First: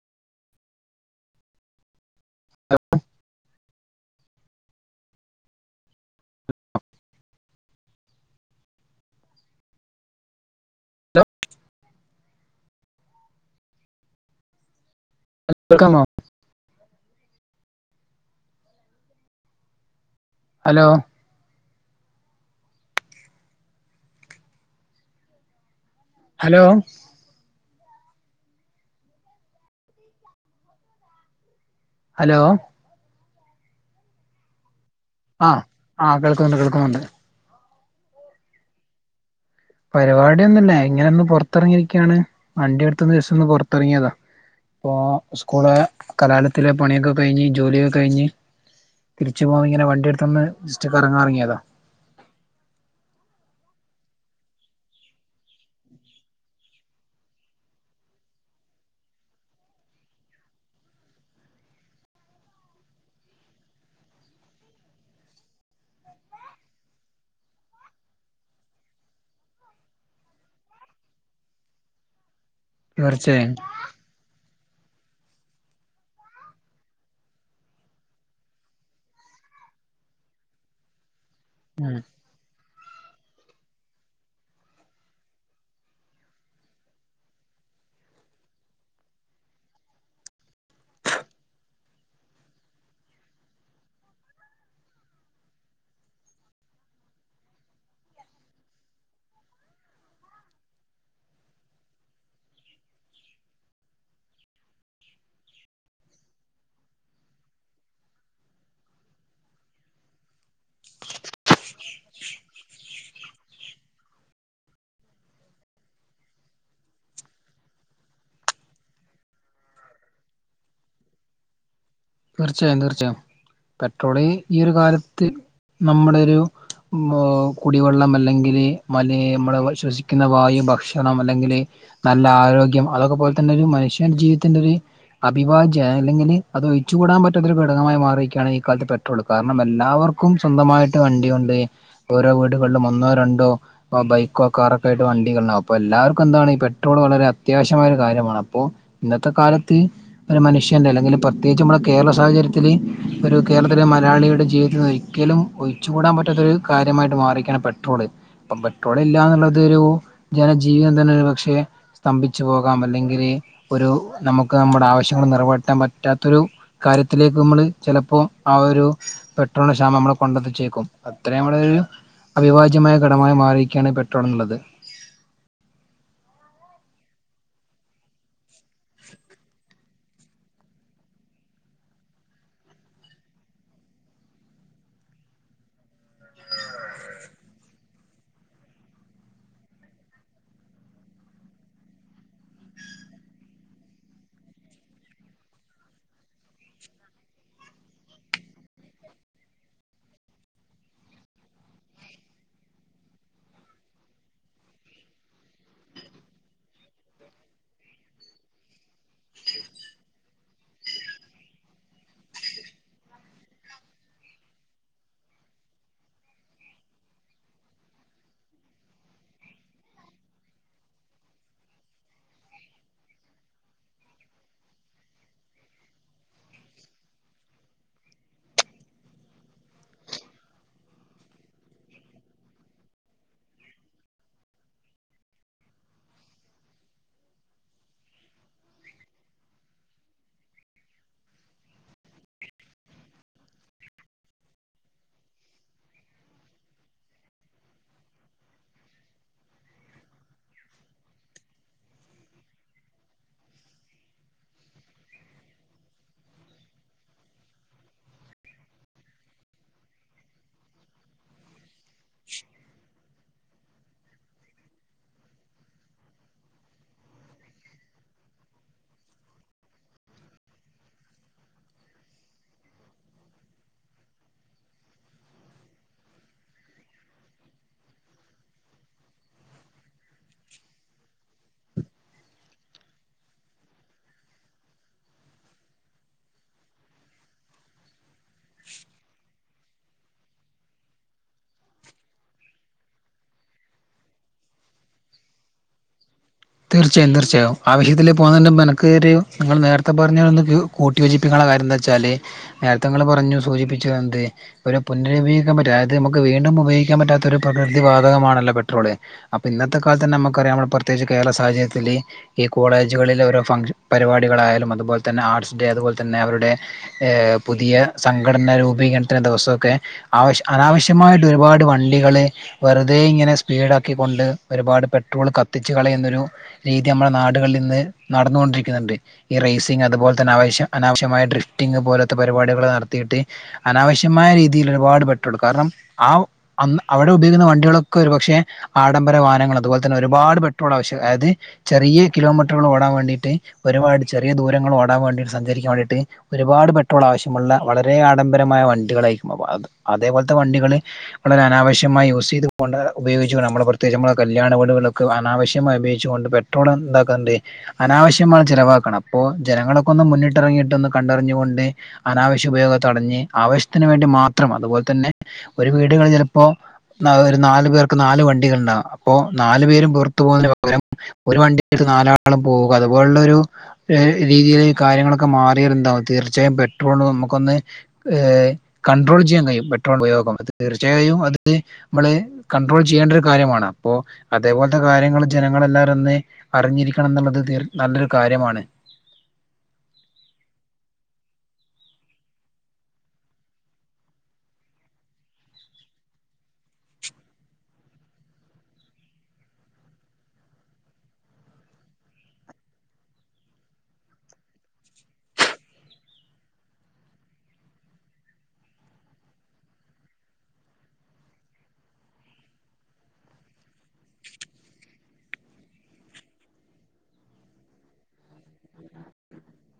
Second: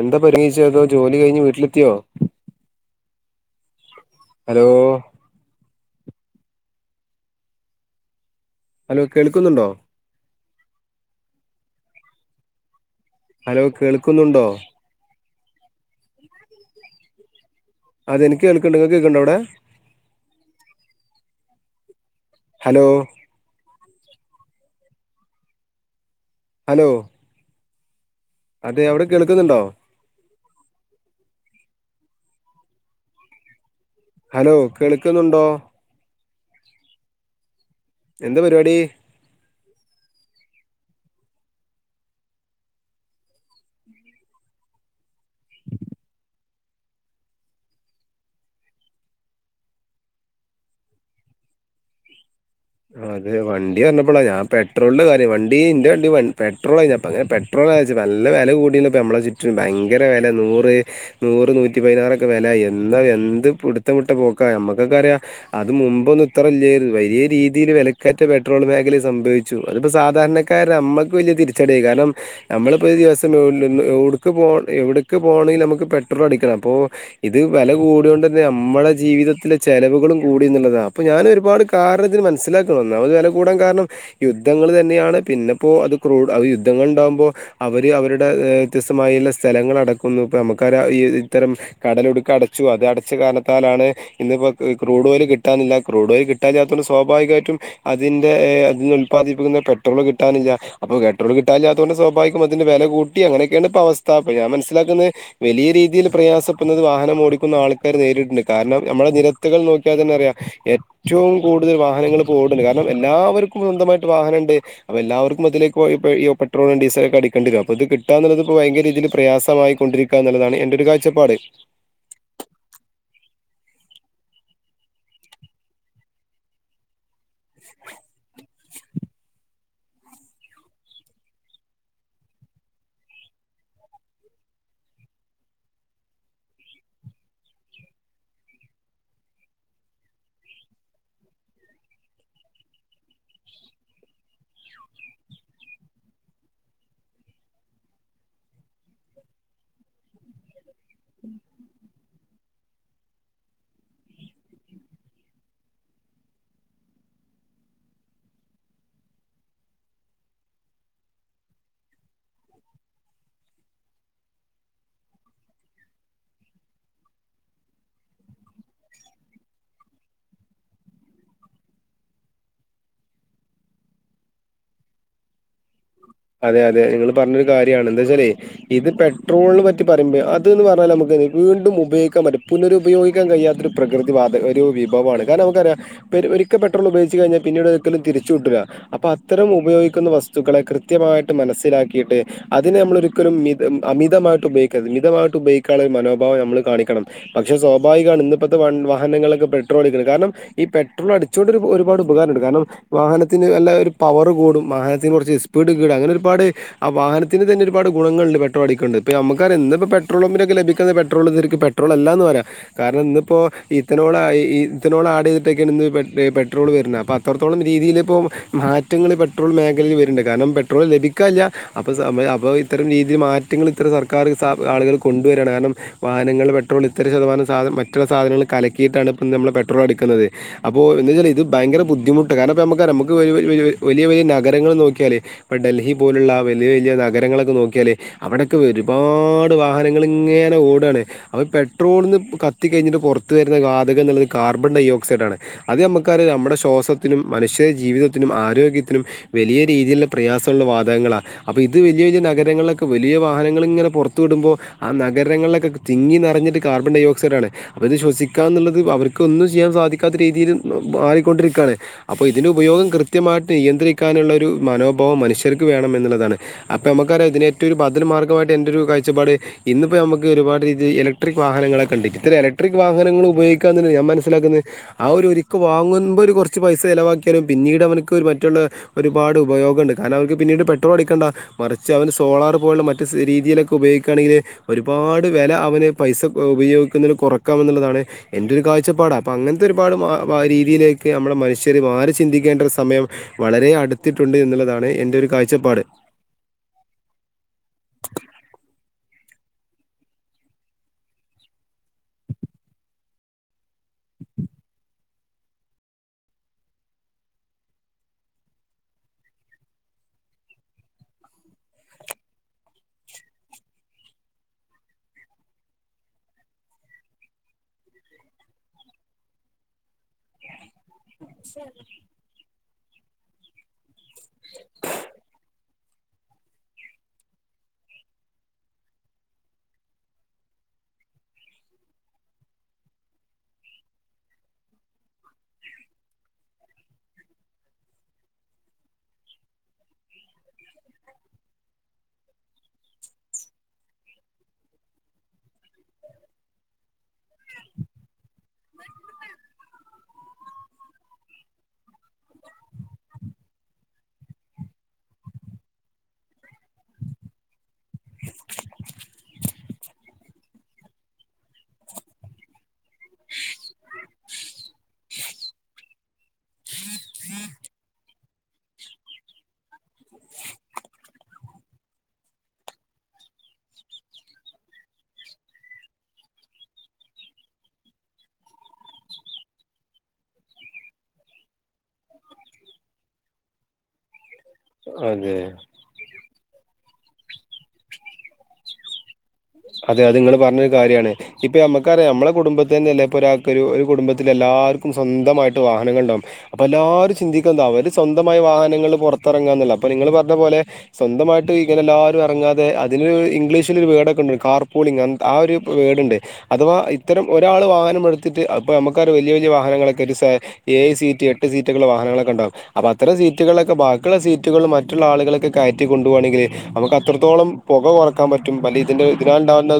എന്താ പരിഗണിച്ചഏതോ ജോലി കഴിഞ്ഞ് വീട്ടിലെത്തിയോ ഹലോ ഹലോ കേൾക്കുന്നുണ്ടോ ഹലോ ഹലോ കേൾക്കുന്നുണ്ടോ വക്കമ അതെനിക്ക് കേൾക്കണ്ടെ കേൾക്കണ്ട അവിടെ ഹലോ ഹലോ ഹലോ അതെ അവടെ കേക്കുന്നുണ്ടോ ഹലോ ഹലോ കേൾക്കുന്നുണ്ടോ ആ ആകേൾക്കുന്നുണ്ട് കേൾക്കുന്നുണ്ട് എന്താപരിപാടി പരിപാടിയൊന്നുംല്ല ഇങ്ങനെ ഒന്ന് പുറത്തിറങ്ങിയിരിക്കയാണ് വണ്ടി അടുത്തൊന്ന് വിസ ഒന്ന് പുറത്തിറങ്ങിയതാ ഇപ്പോസ്കൂള് കലാലയത്തില പണിയൊക്കെ കഴിഞ്ഞ് ജോലിയക്കെ കഴിഞ്ഞ് തിരിച്ചു പോക ഇങ്ങനെ വണ്ടി എടുത്ത്ൊന്ന് ജിസ്റ്റക്ക് കറങ്ങാൻറങ്ങിയതാ അതെ വണ്ടി പറഞ്ഞപ്പോള ഞാ പെട്രോളിന്റെ കാര്യം വണ്ടി ഇന്റെ വണ്ടി പെട്രോൾ കഴിഞ്ഞപ്പ അനെ പെട്രോ നല്ല വില കൂടമ്മളെ ചുറ്റും ഭയങ്കര വില നൂറ് നൂറ് നൂറ്റി പതിനാറൊക്കെ വില ആയി എന്നാ എന്ത് പിടുത്തം മുട്ട പോക്കാ നമ്മക്കൊക്കെ അറിയാം അത് മുമ്പ് ഒന്നും ഇത്രല്ലേ വലിയ രീതി രീതിൽ വിലക്കാറ്റ പെട്രോൾ മേഖലയി സംഭവിച്ചു അതിപ്പോ സാധാരണക്കാര നമ്മക്ക് വലിയ തിരിച്ചടിയ കാരണം നമ്മളിപ്പോൾ ഈ ദിവസംന്ന് തീർച്ചയായും ലോ ലോ എടുക്ക് പോക എവിടക്ക് പോകണെങ്കിൽ നമുക്ക് പെട്രോൾ അടിക്കണം അപ്പോ ഇത് വില കൂട കൊണ്ട് തന്നെ നമ്മുടെ ജീവിതത്തിെ ചെലവുകളും കൂട എന്നുള്ളത അപ്പോ ഞാൻ ഒരുപാട് ഉം കാരണത്തിന് ഒന്നാമത് വില കൂടാ കാരണം യുദ്ധങ്ങൾ തന്നെയാണ് പിന്നെപ്പോ അത് ക്രൂ അ യുദ്ധങ്ങൾ ഇണ്ടാകുമ്പോ അവര് അവരുടെ വ്യത്യസ്തമായുള്ള സ്ഥലങ്ങൾ അടക്കുന്നു ഇപ്പ നമുക്ക ഇ ഇത്തരം കടലൊടുക്ക അട ച്ചു അത് അടച്ച കാരാലാണ് ഇപ്പോ ക്രൂഡ യിൽ കിട്ടാുന്നില്ല ക്ൂഡ് ഓയിൽ കിട്ടാല്ലാത്ത സൊ സ്വാഭാവികമായിട്ടും അതിന്റെ അതിന്ന് ഉല്പാദിപ്പിക്കുന്ന പെട്രോൾ കിട്ടാനില്ല അപ്പൊ പെട്രോൾ കിട്ടാനില്ല അതുക അതിന്റെ വില കൂട്ടി അങ്ങനൊക്കെയാണ് ഇ അവസ്ഥ ഞാൻ മനസിലുന്നത് വലിയ രീതിൽ പ്രയാസപ്പെടുന്നത് വഹന ഓടിക്കുന്ന ആൾക്കാർ നേരിട്ടുണ്ട് കാരണം നമ്മുടെ നിരത്തുകൾ നോക്കിയാൽന്നെ അറിയ ഏറ്റവും കൂടുതൽ വാഹനം വാഹനങ്ങൾ ഇപ്പം ഓടുന്നുണ്ട് കാരണം എല്ലാവർക്കും സ്വന്തമായിട്ട് വാഹന ഉണ്ട് അ എല്ലാവർക്കും മതിലേക്ക് പെട്രോ െ അടിക്കേി അപ്പ അത് കിട്ടുക എന്നുള്ളത് ഇപ്പോ ഭയങ്കരീതിയിൽ പ്രയാസമായി കൊണ്ടിരിക്ക എന്നുള്ളതാണ് എൻന്റെ ഒരു കാഴ്ചപ്പാട് തീർച്ചയായും തീർച്ചയായും പെട്രോള് ഈ ഒരു കാലത്ത് നമ്മുടെ ഒരു മ് കുടിവെള്ളം അല്ലെങ്കിൽ മ നമ്മള് ശ്വസിക്കുന്ന വായു ഭക്ഷണം അല്ലെങ്കിൽ നല്ല ആരോഗ്യം അതൊക്കെ പോലെ തന്നെ ഒരു മര് മനുഷ്യ ജീവിതത്തിന്റെ ഒരു അഭിഭാജ്യം അല്ലെങ്കിൽ അത് ചൂടാൻ പറ്റാത്തൊരു ഘടകമായി മാറിയിരിക്കുകയാണ് ഈ കാലത്ത് പെട്രോൾ കാരണം എല്ലാവർക്കും സ്വന്തമായിട്ട് വണ്ടിണ്ട് ഓരോ വീടുകളിലും ഒന്നോ രണ്ടോ ബൈക്കോ കാറൊക്കെ ആയിട്ട് വണ്ടികളും അപ്പോ എല്ലാർക്കും എന്താണ് പെട്ട ട്രോൾ വളരെ അത്യാവശ്യമായ ഒരു കാര്യമാണ് അപ്പോ ഇന്നത്തെ കാലത്ത് ഒരു മനുഷ്യന്റെ അല്ലെങ്കിൽ പ്രത്യേകിച്ച് നമ്മുടെ കേരള സാഹചര്യത്തില്ൽ ഒരു കേരളത്തിലെ മലയാളിയുടെ ജീവിതത്തിൽന്ന് ഒരിക്കലും ഒഴിച്ചുകൂടാൻ പറ്റാത്ത കാര്യമായിട്ട് മാറാണ് പെട്രോള് അപ്പം പെട്രോൾ ഇല്ല എന്നുള്ളത് ഒരു ജനജീവിതം തന്നെ പക്ഷെ സ്തംഭിച്ചു പോകാം അല്ലെങ്കിൽ ഒരു നമുക്ക് നമ്മടെ ആവശ്യങ്ങൾ നിറവറ്റാൻ പറ്റാത്ത ൊരു കാര്യത്തിലേക്ക് നമ്മള് ചിലപ്പോൾ ആ ഒരു പെട്രോളിന്റെ ക്ഷാമം നമ്മൾ കൊണ്ടെത്തിച്ചേക്കും ഇത്രയും ഒരു അവിഭാജ്യമായ ഘടമായി മാറിയിരിക്കയാണ് പെട്രോൾ എന്നുള്ളത് [inaudible] അതെ അതെ നിങ്ങൾ പറഞ്ഞൊരു കാര്യണ് എന്താ വെച്ചാലേ ഇത് പെട്രോളിനന് പറ്റി പറയ്പോ അത് എന്ന് പറഞ്ഞാൽ നമുക്ക് വീണ്ടും ഉപയോഗിക്കാൻ മറ്റേ പുനരുപയോഗിക്കാൻ കഴിയാത്തൊ ഒരു പ്രകൃതി വാത ഒരു വിഭവമാണ് കാരണം നമുക്കറിയാം ഒരിക്കൽ പെട്രോൾ ഉപയോഗച്ച് കഴിഞ്ഞാ പിന്നീട് ഒരിക്കലും തിരിച്ചിട്ടുല അത്തരം ഉപയോഗിക്കുന്ന വസ് വസ്തുക്കളെ കൃത്യമായിട്ട് മനസ്സിലാക്കിയിട്ട് അതിനെ നമ്മള ഒരിക്കലും മിത അമിതമായിട്ട് ഉപയോഗിക്കരു മിതമായിട്ട് ഉപോഗിക്കുള്ള ഒരു മനോഭാവം നമ്മൾ കാണിക്കണം പക്ഷെ സ്വാഭാവികമാണ് ഇന്ന ഇത്തെ വാഹനങ്ങളൊക്കെട്രോളുന്നത് കാരണം ഈ പെട്രോൾ അടിച്ചുകോണ്ട് ഒരു ഒരുപാട് ഉപകാരമുണ്ട് കാരണം വാഹനത്തിന് വല്ല ഒരു പവറ് കൂടും വാഹന സ്പീഡ് കീടാ അങ്ങനെ ഒരുപാട് വാഹനത്തിന് തന്നെ ഒരുപാ ഗുണങ്ങണ്ട് പെട്രോടിക്കണ്ട് നുക്കെ പെട്രോൾ ക ലഭിക്കുന്നത് പെട്രോൾക്ക് പെട്രോൾ അല്ല എന്ന് പറയാം കാരണം ഇന്നിപ്പോ ഇതന്നോളായി ഈ തനോ [unintelligible] പെട്രോൾ വരുന്നത് അ അത്രോളം രീതി ഇ മാറ്റങ്ങ പെട്രോൾ വര്ണ്ട് കാരണം പെട്രോൾ ലഭിക്കല്ല അപ്പൊ അ ഇത്തരം രീതിൽ മാറ്റങ്ങൾ ഇ സർക്കാർ സ ആളുകൾ കൊണ്ടുവരയാണ് കാരണം വാനങ്ങ പെട്രോൾ ഇത്ര ശതമാനംധന മറ്റുള്ള സാധനൾ കലികിട്ടാണ് നമ്മുടെ പെട്രോ എടുകുന്നത് അപ്പോ എ വെച്ചാൽ ഇത് ഭയങ്കര ബുദ്ധിമുട്ട് കാരണം [unintelligible] നഗരങ്ങൾ നോക്കിയാൽ ഇപ്പ ഡൽഹി പോലുള്ള വലിയ വലിയ നഗരങ്ങളൊക്കെ നോക്കിയാല് അവിടൊക്കെ ഒരുപാട് വാഹങ്ങൾ ഇങ്ങനെ ഓടാണ് അ പെട്രോൾന്ന് കത്തി കഴിഞ്ഞിട്ട് പുറത്ത വരുന്ന വാതകം എന്നുള്ളത്കാ കാർബൺ ഡൈ ഓക്സൈഡ് ആണ് അത് നമുക്കാര് നമ്മുടെ ശ്വാസത്തിനും മനുഷ്യ ജീവിതത്തിനും ആരോഗ്യത്തിനും വലിയ രീതിയിലുള്ള പ്രയാസമുള്ള വാതങ്ങളാണ് അപ്പൊ ഇത് വലിയ വലിയ നഗരങ്ങളിലൊക്കെ വലിയ വാഹനങ്ങൾ ഇങ്ങനെ പുറത്തു ആ നഗരങ്ങളിലൊക്കെ തിങ്ങി നിറഞ്ഞിട്ട് കാർബൺ ഡയ ഓക്സൈഡ ആണ് അവത് ശ്വസിക്കാ എന്നുള്ളത് അവർക്ക ഒന്നും ചെയ്യാൻ സാധിക്കാത്ത രീതിയിൽ മാറിക്കൊണ്ടിരിക്കയാണ് അപ്പൊ ഇതിന്റെ ഉപയോഗം കൃത്യമായിട്ട് നിയന്ത്രി ാനുള്ള ഒരു മനോഭാവം മനുഷ്യർക്ക് വേണം എന്നുള്ളാണ് അപ്പ നമക്കറിയ ഇതിന് ഏറ്റു പതൽ മാർഗമായിട്ട് എന്റെ രു കായ് ചപ്പാട് ഇന്ന ഇപ്പോ നമക്ക് ഒരുപാട് രീതി ഇലക്ട്രിക് വാഹങ്ങളക്കെ ഉണ്ട് ഇ ഇലക്ട്രിക് വാഹനൾ ഉപയോഗിക്കാ ഞാൻ മനസ്സിലാക്കുന്നെആ ഒരു ഒരിക്ക് വാങ്ങുമ്പോ ഒരു കുറച്ച് പൈസ ചിലവാക്കിയാലും പിന്നീട് അവനക്ക് മറ്റുള്ള ഒരുപാട് ഉപയോഗംഉണ്ട് കാരണം അവർക്ക് പിന്നീട് പെട്രോൾ അടിക്കണ്ട മറിച്ച് അവന് സോളാറ്പോലുള്ള മറ്റ് രീതിയിലൊക്കെ ഉപയോഗ ണെങ്കിൽ ഒരുപാട് വില അവന്പൈസ ഉപയോഗിക്കുന്ന കുറക്കാമെന്നുള്ളതാണ് എന്റെ ഒരു കാഴ്ച പ്പാട് അ അങ്ങനത്തെ ഒരുപാട് രീതിയിലേക്ക് നമ്മുടെ മനുഷ്യര് മാറി ചിന്തിക്കേണ്ട ഒരു സമയം വളരെ അടുത്തിട്ടുണ്ട് എന്നുള്ളതാണ് എന്റെ ഒരു കാഴ്ചപ്പാട് തീർച്ചയായും തീർച്ചയായും അവ ഹിത്തി പോകുന്ന മെനക്ക് [unintelligible] നിങ്ങൾ നേരത്തെ പറഞ്ഞരന്ന് കൂട്ടി യോചിപ്പിക്കാനുള്ള കാര്യം എന്താ വെച്ചാല്നേരത്തെ നിങ്ങൾ പറഞ്ഞു സൂചിപ്പിച്ചു എന്ത് ഒരു പുന്നരുപയോഗിക്കാൻ പറ്റും അതായത് നമുക്ക് വീണ്ടും ഉപയോഗിക്കാൻ പറ്റാത്ത ഒരു പ്രകൃതി വാതകമാണല്ലോ പെട്രോള് അപ്പ ഇന്നത്തെ കാലത്ത്ന്ന നമുക്കറിയാംനമ്മ പ്രത്യേകിച്ച് കേരള സാഹചര്യത്തിൽ ഈ കോളേജുകളിൽ ഓരോ ഫൺ ഷ- പരിപാടികളായാലും അതുപോലെ തന്നെ ആർട്സ് ഡേ അതുപോലെ തന്നെ അവരുടെ പുതിയ സംഘടന രൂപീകരണത്തിന്റെ ദിവസ ഒക്കെ ആവശ്യ അനാവശ്യ കൃത്യമായിട്ട് ഒരുപാട് വണ്ടികള് വെറുതെ ഇങ്ങനെ സ്പീഡ് ആക്കിക്കൊണ്ട് ഒരുപാട് പെട്രോള് കത്തി ച്ച്കള യുന്നൊരു രീതി നമ്മളുടെ നാടുകളിൽ നിന്ന് നടന്നുകൊണ്ടിരിക്കുന്നുണ്ട് ഈ റേസിംഗ്അതുപോലെ തന്നെ ആവശ്യം അനാവശ്യമായ ഡ്രിഫ്റ്റിംഗ് പോലത്തെ പരിപാടികളൾ നടത്തിയിട്ട് അനാവശ്യമായ രീതിയിൽ ഒരുപാട് പെട്രോള് കാരണം ആ അവിടെ ഉപയോഗിക്കുന്ന വണ്ടികളൊക്കെ ഒരു പക്ഷെ ആഡംബര വഹനങ്ങൾ അതുപോലെ തന്നെ ഒരുപാട് പെ ട്രോള് ആവശ്യ അത് ചെറിയ കിലോമീറ്ററുകൾ ഓടൻ വേണ്ടിട്ട് ഒരുപാട് ചെറിയ ദൂരങ്ങൾ ഓ ടാൻ വേണ്ടിസഞ്ചരിക്ക വേണ്ടിട്ട് ഒരുപാട് പെട്രോൾ ആവശ്യമുള്ള വളരെ ആഡംബരമായ വണ്ടികളായിരിക്കും അവ അത് അതേപോലത്തെ വണ്ടികള് വളരെ അനാവശ്യമായി യൂസ് ചെയ്തൊണ്ട് ഉപയോഗിച്ചുകണം നമ്മൾ പ്രത്യേകിച്ച് നമ്മുടെ കല്യാണ വീടുകള് അനാവശ്യമായി ഉപയോഗിച്ചൊണ്ട് പെട്രോൾ എന്താക്ക ണ്ട്അനാവശ്യമായി ചെലവാക്കണം അപ്പോ ജനങ്ങളൊക്കൊന്ന് മുന്നിട്ടിറങ്ങിയിട്ട് കണ്ടറിഞ്ഞു കൊണ്ട് അനാവശ്യ ഉപയോഗം തടഞ്ഞ് ആവശ്യത്തിന് വേണ്ടി മാത്രം അതുപോലെ തന്നെ ഒരു വീടുകളിൽ ചിലപ്പോ ഒരു നാല് പേർക്ക് നാല് വണ്ടികളുണ്ടാവും അപ്പൊ നാലു പേരും പുറത്തു പോകുന്നതിന് പകരം ഒരു വണ്ടിട്ട് നാലാളും പോവുക അതുപോലുള്ള ഒരു രീതിയിയില് കാര്യങ്ങളൊക്കെ മാറി വര് വും തീർച്ചയായും പെട്രോൾ നമുക്കൊന്ന്കണ്ടട്രോൾ ചെയ്യാൻ കഴിയും പെട്രോൾ ഉപയോഗം തീയും എഐയൂം അത് മ്മള് കൺണ്ട്രോൾ ചെയ്യേണ്ട ഒരു കാര്യമാണ് അപ്പോ അതേപോലെ കാര്യങ്ങൾ അതെ ജനങ്ങളെല്ലാവരന് അറിഞ്ഞിരിക്കണം എന്നുള്ളത് നല്ലൊരു കാര്യമാണ് അതെ അത് നിങ്ങള്ൾ പറഞ്ഞൊരു കാര്യമാണ് ഇപ്പൊ നമ്മുക്കറിയാം നമ്മളെ കുടുംബത്തി തന്നെ അല്ല ഇൊ ഒ ഒരു കുടുംബത്തില എല്ലാ എല്ലർക്കും സ്വന്തമായിട്ട് വാഹനങ്ങൾ ഉണ്ടാവും അപ്പ എല്ലാവരും ചിന്തിക്കുന്ന അവര് സ്വന്തമായ വാഹനങ്ങൾ പുറത്തിറങ്ങാൻ അപ്പൊ നിങ്ങള് പറഞ്ഞ പോലെ സ്വന്തമായിട്ട് ഇങ്ങനെ എല്ലാവരും ഇറങ്ങാതെ അതിന് ഇംഗ്ലീഷിലൊ ഒരു വേടൊക്കെ ഉ കാർ പോളിംഗ് ആ ഒരു വേടുണ്ട് അഥവാ ഇത്തരം ഒരാൾ വാഹനം എടുത്തിട്ട് അപ്പോൾ നമുക്കരു വലിയ വാഹനങ്ങളൊക്കെ സീറ്റ് എട്ട് സീറ്റ വാഹനങ്ങളൊക്കെ ഉണ്ടാകും അപ്പ അത്ര സീറ്റുകളൊക്കെ ബാക്കിയുള്ള സീറ്റ് റ്റുകളും മറ്റുള്ള ആളുകളൊക്കെ കയറ്റികൊണ്ട് പോകവാണെങ്കിൽ നമുക്ക് അത്രത്തോളം പുക കുറക്കാൻ പറ്റും പല ഇതിൻ്റെ ഇതിനാണ്ടാവുന്ന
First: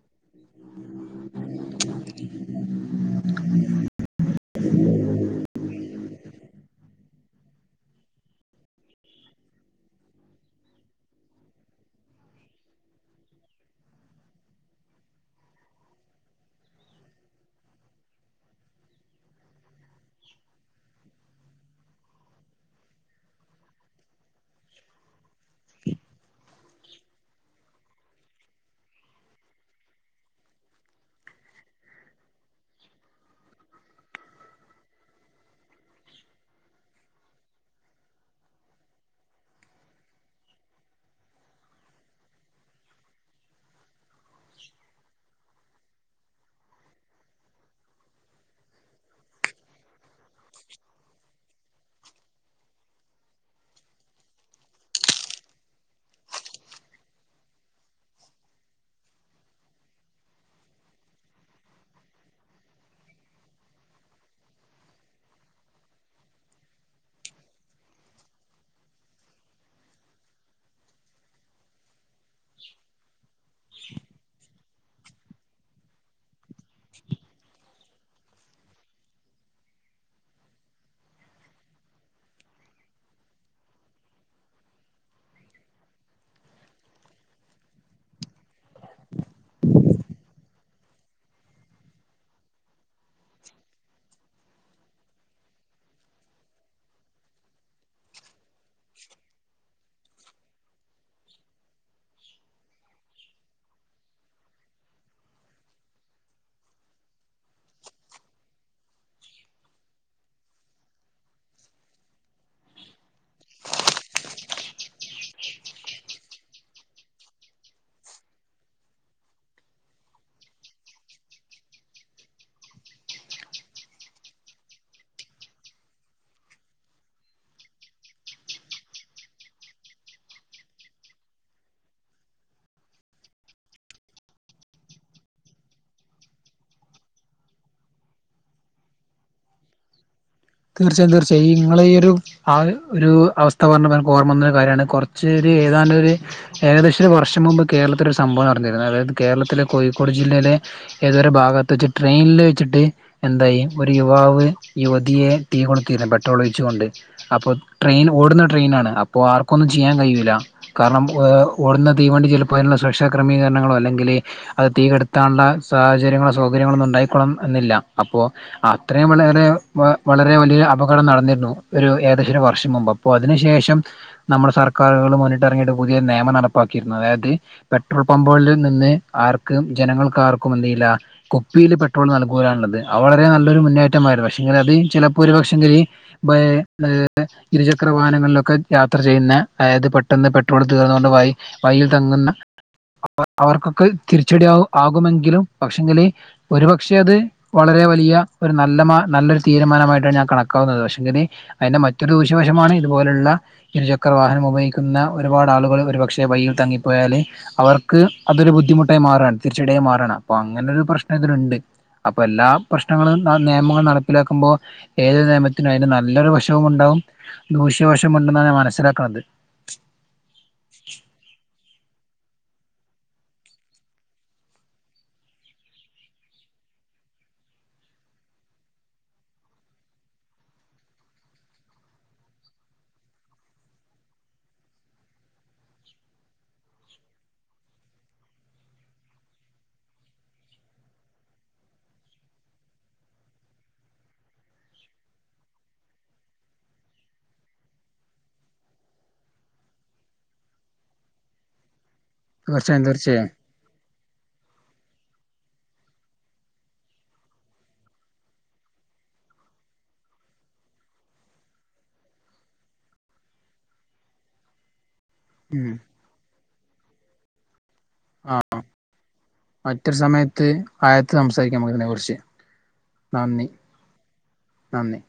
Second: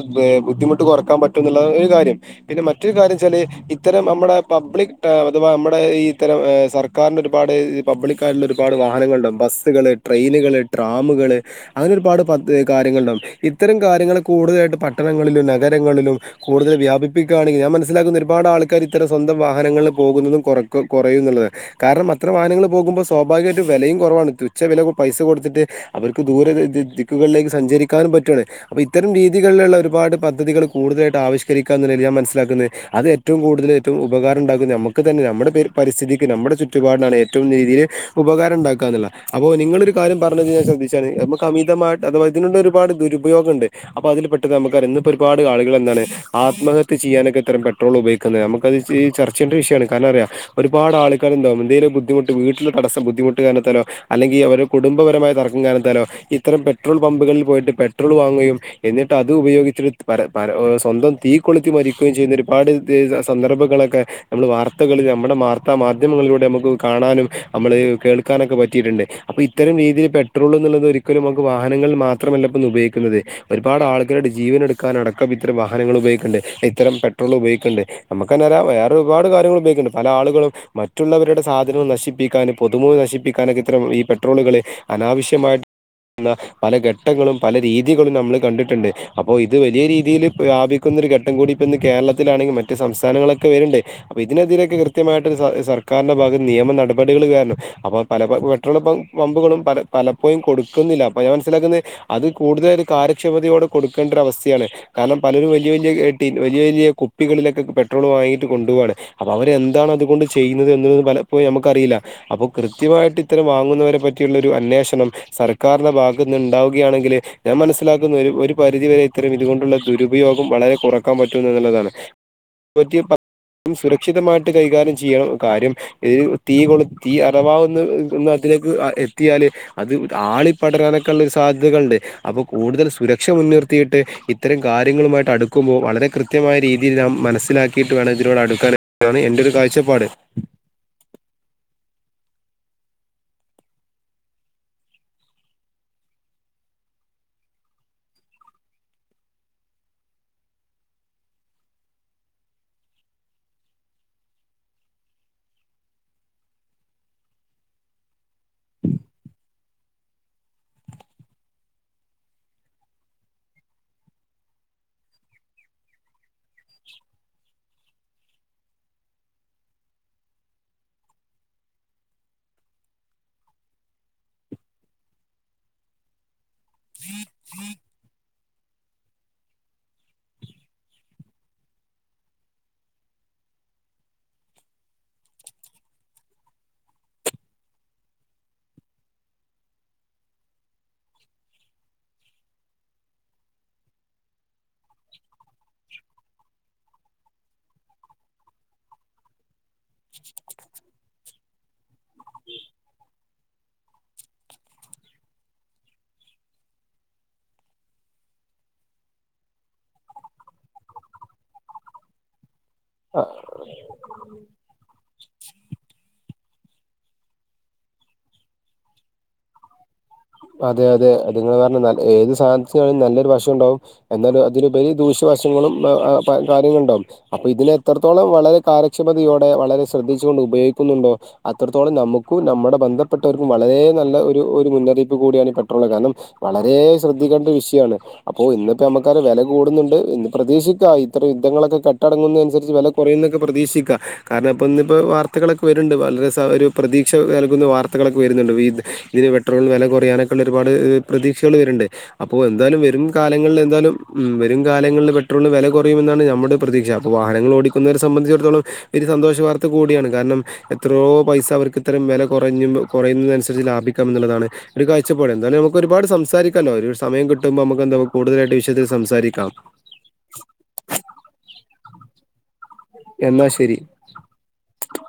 ബുദ്ധിമുട്ട് കുറക്കാൻ പറ്റും എന്നുള്ള ഒരു കാര്യം പിന്നെ മറ്റൊരു കാര്യം വെച്ചാല് ഇത്തരം നമ്മുടെ പബ്ലിക്ക് അ നമ്മുടെ ഇത്തരം സർക്കാരിന് ഒരുപാട് പബ്ലിക്കായിട്ടുള്ള ഒരുപാട് വാഹനങ്ങളുണ്ടാവും ബസ്സുകള് ട്രെയിനുകള് ട്രാമുകള് അങ്ങനെ ഒരുപാട് പദ് കാര്യങ്ങളുണ്ടാകും ഇത്തരം കാര്യങ്ങൾ കൂടുതലായിട്ട് പട്ടണങ്ങളിലും നഗരങ്ങളിലും കൂടുതൽ വ്യാപിക്കണെങ്കിൽ ഞാൻ മനസ്സിലാക്കുന്ന ഒരുപാട് ആൾക്കാരിത്തരം സ്വ വാഹനങ്ങളിൽ പോകുന്നതും കൊറക്കും കൊറയുന്നുള്ളത് കാരണം അത്ര വാഹനങ്ങൾ പോകുമ്പോ സ്വാഭാവികമായിട്ടും വെലയും കുറവാണ്. തുച്ചവില പൈസ കൊടുത്തിട്ട് അവർക്ക് ദൂര ദിക്കുകളിലേക്ക് സഞ്ചരിക്കാനും പറ്റുവാണ്. ഇത്തരം രീതികളില്ള്ള ഒരുപാട് പദ്ധതികൾ കൂടുതലായിട്ട് ആവിശ്കരിക്കാന്നു ഞാൻ മനസ്സിലാക്കുന്ന അത് ഏറ്റവും കൂടുതൽ ഏറ്റവും ഉപകാരം ഉണ്ടാക്ക നമുക്ക് തന്നെ നമ്മുടെ പരിസ്ഥിതിക്ക് നമ്മുടെ ചുറ്റുപാടിനാണ് ഏറ്റവും രീതിയിൽ ഉപകാരം ഉണ്ടാക്ക അപ്പോ നിങ്ങളൊരു കാര്യം പറഞ്ഞത് ഞാൻ ശ്രദ്ധിച്ചാണ് നമുക്ക് അമിതമായിട്ട് അഥ ഇതിനുള്ള ഒരുപാട് ദുരുപയോഗംണ്ട്. അപ്പൊ അതില് പെട്ട ന്ന് പ്പൊ ഒരുപാട്ആളുകൾ എന്താണ് ആത്മഹത്യ ചെയ്യാനൊക്കെ ഇത്തരം പെട്രോൾ ഉപയോഗിക്കുന്ന നമുക്ക ഈ ചർച്ചേണ്ട വിഷയമാണ് കാരണം അറിയാ ഒരുപാട് ആൾക്കാര് എന്തവും എന്തേലും ബുധിമുട്ട് വീട്ടിൽ തടസ ബുദ്ധിമുട്ട് കാര അല്ലെങ്കിൽ അവരുടെ കുടുംബപരമായ തർക്കം കാരണത്താലോ ഇത്തരം പെട്രോൾ പമ്പുകളിൽ പോയിട്ട് പെട്രോൾ വാങ്ങുകയും എന്നിട്ട് അത് ഉപയോഗിച്ചി പര സ്വന്തം തീ കൊളുത്തി മരിക്കുകയും ചെയ്യുന്ന ഒരുപാട് സന്ദർഭം നമ്മൾ വാർത്തകളിൽ നമ്മുടെ വാർത്താ മാധ്യമങ്ങളിലൂടെ നമുക്ക് കാണാനും നമ്മള് കേൾക്കാനക്കെ പറ്റിട്ട്ണ്ട് അപ്പൊ ഇത്തരം രീതിയിൽ പെട്രോൾ എന്നുള്ളത് ഒരിക്കലും നമുക്ക് വാഹനങ്ങൾ മാത്രമല്ലന്ന് ഉപയോഗിക്കുന്നത്. ഒരുപാട് ആൾക്കാരുടെ ജീവന എടുക്കാനടക്കം ഇത്തരം വാഹനങ്ങൾ ഉപയോഗിക്ണ്ട് ഇത്തര പട്രോൾ ഉപയോഗിക്ണ്ട് നമുക്കന്നർയാ വേറെ ഒരുപാട് കാര്യങ്ങൾ ഉപയോഗിക്കുന്നുണ്ട് പല ആളുകളും മറ്റുള്ളവരുടെ സാധനങ്ങൾ നശിപ്പിക്കാൻ പൊതുമുതൽ നശിപ്പിക്കാനൊക്കെ ത്രം ഈ പെട്രോളുകള് അനാവശ്യമായിട്ട് ന്ന പല ഘട്ടങ്ങളും പല രീതികളും നമ്മൾ കണ്ടിട്ട്ണ്ട് അപ്പോ ഇത് വലിയ രീതിയിൽ വ്യാപിക്കുന്ന ഒരു ഘട്ടം കൂടി ഇപ്പോ ഇന്ന് കേരളത്തിലാണെങ്കിൽ മറ്റു സംസ്ഥാനങ്ങളി വര്ണ്ട് അപ്പൊ ഇതിനെതിരൊക്കെ കൃത്യമായിട്ട് സർക്കാരിന്റെ ഭാഗത്ത് നിയമ നടപടികൾ കാരണം അപ്പോൾ പല പെട്രോൾ പമ്പുകളും പല പലപ്പോഴും കൊടുക്കുന്നില്ല അപ്പ ഞാൻ മനസ്സിലാക്കുന്നത് അത് കൂടുതല കാര്യ ക്ഷമതയോടെ കൊടുക്കേണ്ട ഒരു അവസ്ഥയാണ് കാരണം പലരും വലിയ വലിയ ടിൻ വലിയ വലിയ കുപ്പികളിലൊക്കെ പെട്രോൾ ങ്ങിട്ട് കൊണ്ടപോകാണ് അപൊ അവരെന്താണ് അതുകൊണ്ട് ചെയ്യുന്നത് എന്ന പലപ്പോഴും നമക്കറിയില്ല അപ്പൊ കൃത്യമായി ഇത്തരം വാങ്ങുന്നവരെ പറ്റിയുള്ള ഒരു അന്വേഷണം സർക്കാരിന്റെ ഭാഗത്ത്നിന്ന് ഉണ്ടാവുകയാണെങ്കിൽ ഞാൻ മനസ് സ്സിലാക്കുന്ന ഒരു ഒരു പരിധിവരെ ഇത്തരം ഇതുകൊണ്ടുള്ള ദുരുപയോഗം വളരെ കൊറക്കാൻ പറ്റും എന്നുള്ളതാണ്. [unintelligible] സുരക്ഷിതമായിട്ട് കൈകാര്യം ചെയ്യണം കാര്യം ഇ തീ കൊള തീ അതവാ ന്ന ലേക്ക് എത്തിയാല് അത് ആളി പടരാനൊക്കെ ഉള്ള സാധ്യതകൾണ്ട് അപ്പൊ കൂടുതൽ സുരക്ഷ മുൻനിർത്തിയിട്ട് ഇത്തരം കാര്യങ്ങളുമായിട്ട് അടുക്കുമ്പോൾ വളരെ കൃത്യമായ രീതിയിൽ നാം മനസ് സ്സിലാക്കിട്ട് വേണം ഇതിനോട് അടുക്കാനാണ് എന്റെരു കാഴ്ചപ്പാട്. തീർച്ചയായും തീർച്ചയായും ഈ ഇങ്ങള ഈ ഒരു ആ ഒരു അവസ്ഥ പർഞ്ഞപ്പൊ ഓർമ്മന്നൊരു കാര്യാണ് കൊർച്ച് ഏതാണ്ട് ഒരു ഏകദേശര വർഷം മുമ്പ് കേരത്തില ഒരു സംഭവം നട്ന്നിരുന്നു അതായത് കേരളത്തിലെ കോഴിക്കോട് ജില്ലയിലെ ഏതൊരു ഭാഗത്ത് വച്ച ട്രെയിനില് വെച്ചിട്ട് എന്തായി ഒരു യുവാവ് യുവതിയെ തീ കൊളുത്തീണ് പെട്രോൾ ഒഴിച്ചുകൊണ്ട് അപ്പോൾ ട്രെയിൻ ഓടുന്ന ട്രെയിനാണ് അപ്പോൾ ആർക്കൊന്നും ചെയ്യാൻ കഴിയുല്ല. കാരണം ഓടുന്ന തീവണ്ടി ചിലപ്പോ അതിനുള്ള സുരക്ഷാ ക്രമീകരണങ്ങളോ അല്ലെങ്കിൽ അത് തീ കേടുത്താനുള്ള സാഹചര്യങ്ങള സൗകര്യങ്ങള ഒന്നും ഉണ്ടായിക്കോള്ളണംന്നില്ല അപ്പോ അത്രയും വളരെ വളരെ വലിയ അപകടം നടന്നിരുന്നു ഒരു ഏകദേശര വർഷം മുമ്പ് അപ്പോ അതിനു ശേഷം നമ്മുടെ സർക്കാർ ഇറങ്ങട്ട് പുതിയ നിയമ നടപ്പാക്കിയിരുന്നു അതായത് പെട്രോൾ പമ്പുകളിൽ നിന്ന് ആർക്കും ജനങ്ങ ർക്കും എന്തയ്യുല്ല കുപ്പിയിൽ പെട്രോൾ നൽകൂലാന്നുള്ളത് അത്‌ വളരെ നല്ലൊരു മുന്നേറ്റമായിരുന്നു പക്ഷെ ഇങ്ങനെ അത് ചിലപ്പോരിപക്ഷെങ്കിൽ ബാ ഇരുചക്ര വാഹനങ്ങളിലൊക്കെ യാത്ര ചെയ്യുന്ന അതായത് പെട്ടെന്ന് പെട്രോൾ തീർന്നുകൊണ്ട് വൈ വൈയിൽ തങ്ങുന്ന അവർക്കൊക്കെ തിരിച്ചടി ആകുമെങ്കിലും പക്ഷെങ്കിലേ ഒരുപക്ഷെ അത് വളരെ വലിയ ഒരു നല്ല നല്ലൊരു തീരുമാനമായിട്ടാണ് ഞാൻ കണക്കാവുന്നത് പക്ഷെ അതിന്റെ മറ്റൊരു ദൂഷ്യവശമാണ് ഇതുപോലുള്ള ഇരുചക്ര വാഹനം ഉപയോഗിക്കുന്ന ഒരുപാട് ആളുകൾ ഒരുപക്ഷെ വൈയിൽ തങ്ങിപ്പോയാല് അവർക്ക് അതൊരു ബുദ്ധിമുട്ടായി മാറാണ് തീരിച്ചടായി മാറണ അപ്പൊ അങ്ങനൊരു പ്രശ്നം ഇതിലുണ്ട് അപ്പൊ എല്ലാം പ്രശ്നങ്ങൾ നിയമങ്ങൾ നടപ്പിലാക്കുമ്പോ ഏതൊരു നിയമത്തിനും അതിന് നല്ലൊരു വശവും ഉണ്ടാവും ദൂഷ്യവശവും ഉണ്ടെന്നാണ് ഞാൻ മനസ്സിലാക്കുന്നത്. [unintelligible] അതെ അതെ അത് [unintelligible] ഏത് സാധനത്തിനാണേലും നല്ലൊരു വശണ്ടാവും എന്നാലുംഅതിലുപരി ദൂഷ്യവശങ്ങളും കാര്യങ്ങള ഉണ്ടാാവും അപ്പൊ ഇതിന് എത്രത്തോളം വളരെ കാര്യക്ഷമതയോടെ വളരെ ശ്രദ്ധിച്ച്കൊണ്ട് ഉപയോഗിക്കുന്നുണ്ടോ അത്രത്തോളം നമുക്കും നമ്മുടെ ബന്ധപ്പെട്ടവർക്കും വളരെ നല്ല ഒരു മുന്നറിയിപ്പ് കൂടിയാണ് പെട്രോള് കാരണം വളരെ ശ്രദ്ധിക്കേണ്ട ഒരു വിഷയമാണ് അപ്പോ ഇന്നിപ്പോ നമുക്ക വില കൂടുന്നുണ്ട് ഇന്ന് പ്രതീക്ഷിക്കാം ഇത്തരം യുദ്ധങ്ങളൊക്കെ കെട്ടടങ്ങുന്ന അനുസരിച്ച് വില കുറയുന്നൊക്കെ പ്രതീക്ഷിക്കാം കാരണം ഇപ്പ ഇന്നിപ്പോ വാർത്തകളൊക്കെ വരുണ്ട് വളരെ സ ഒരു പ്രതീക്ഷ നൽകുന്ന വാർത്തളൊക്കെ വരുന്നുണ്ട് ഇതിന് പെട്രോളിന് വില കുറ യാനൊക്കെയുള്ള ഒരുപാട് പ്രതീക്ഷകൾ വരുണ്ട് അപ്പോ എന്താലും തീർച്ചയായും വരും തീർച്ചയായും കാലങ്ങളിൽ എന്താലും ഉം വരും കാലങ്ങളിൽ പെട്രോളിന് വില കുറയുമെന്നാണ് നമ്മുടെ പ്രതീക്ഷ അപ്പൊ വാഹനങ്ങള് ഓടിക്കുന്നവരെ സംബന്ധിച്ചിടത്തോളം സന്തോഷവാർത്ത കൂടിയാണ് കാരണം എത്രയോ പൈസ അവർക്ക് ഇത്രരം വില കുറഞ്ഞ കുറയുന്നതിനനുസരിച്ച് ലാഭിക്കാം എന്നുള്ളതാണ്. ഒരു കാഴ്ചപ്പാട് എന്താലും ഉം നമുക്ക് ഒരുപാട് സംസാരിക്കല്ലോ ഒരു സമയ കിട്ടുമ്പോ നമുക്കന്ത ആ കൂടുതലായിട്ട് വിശദമായി സംസാരിക്ക മറ്റൊരു സമയത്ത് ആയത്ത് സംസാരിക്കാം നമുക്ക്തിനെ കുറിച്ച് നന്ദി എന്നാ ശരി നന്ദി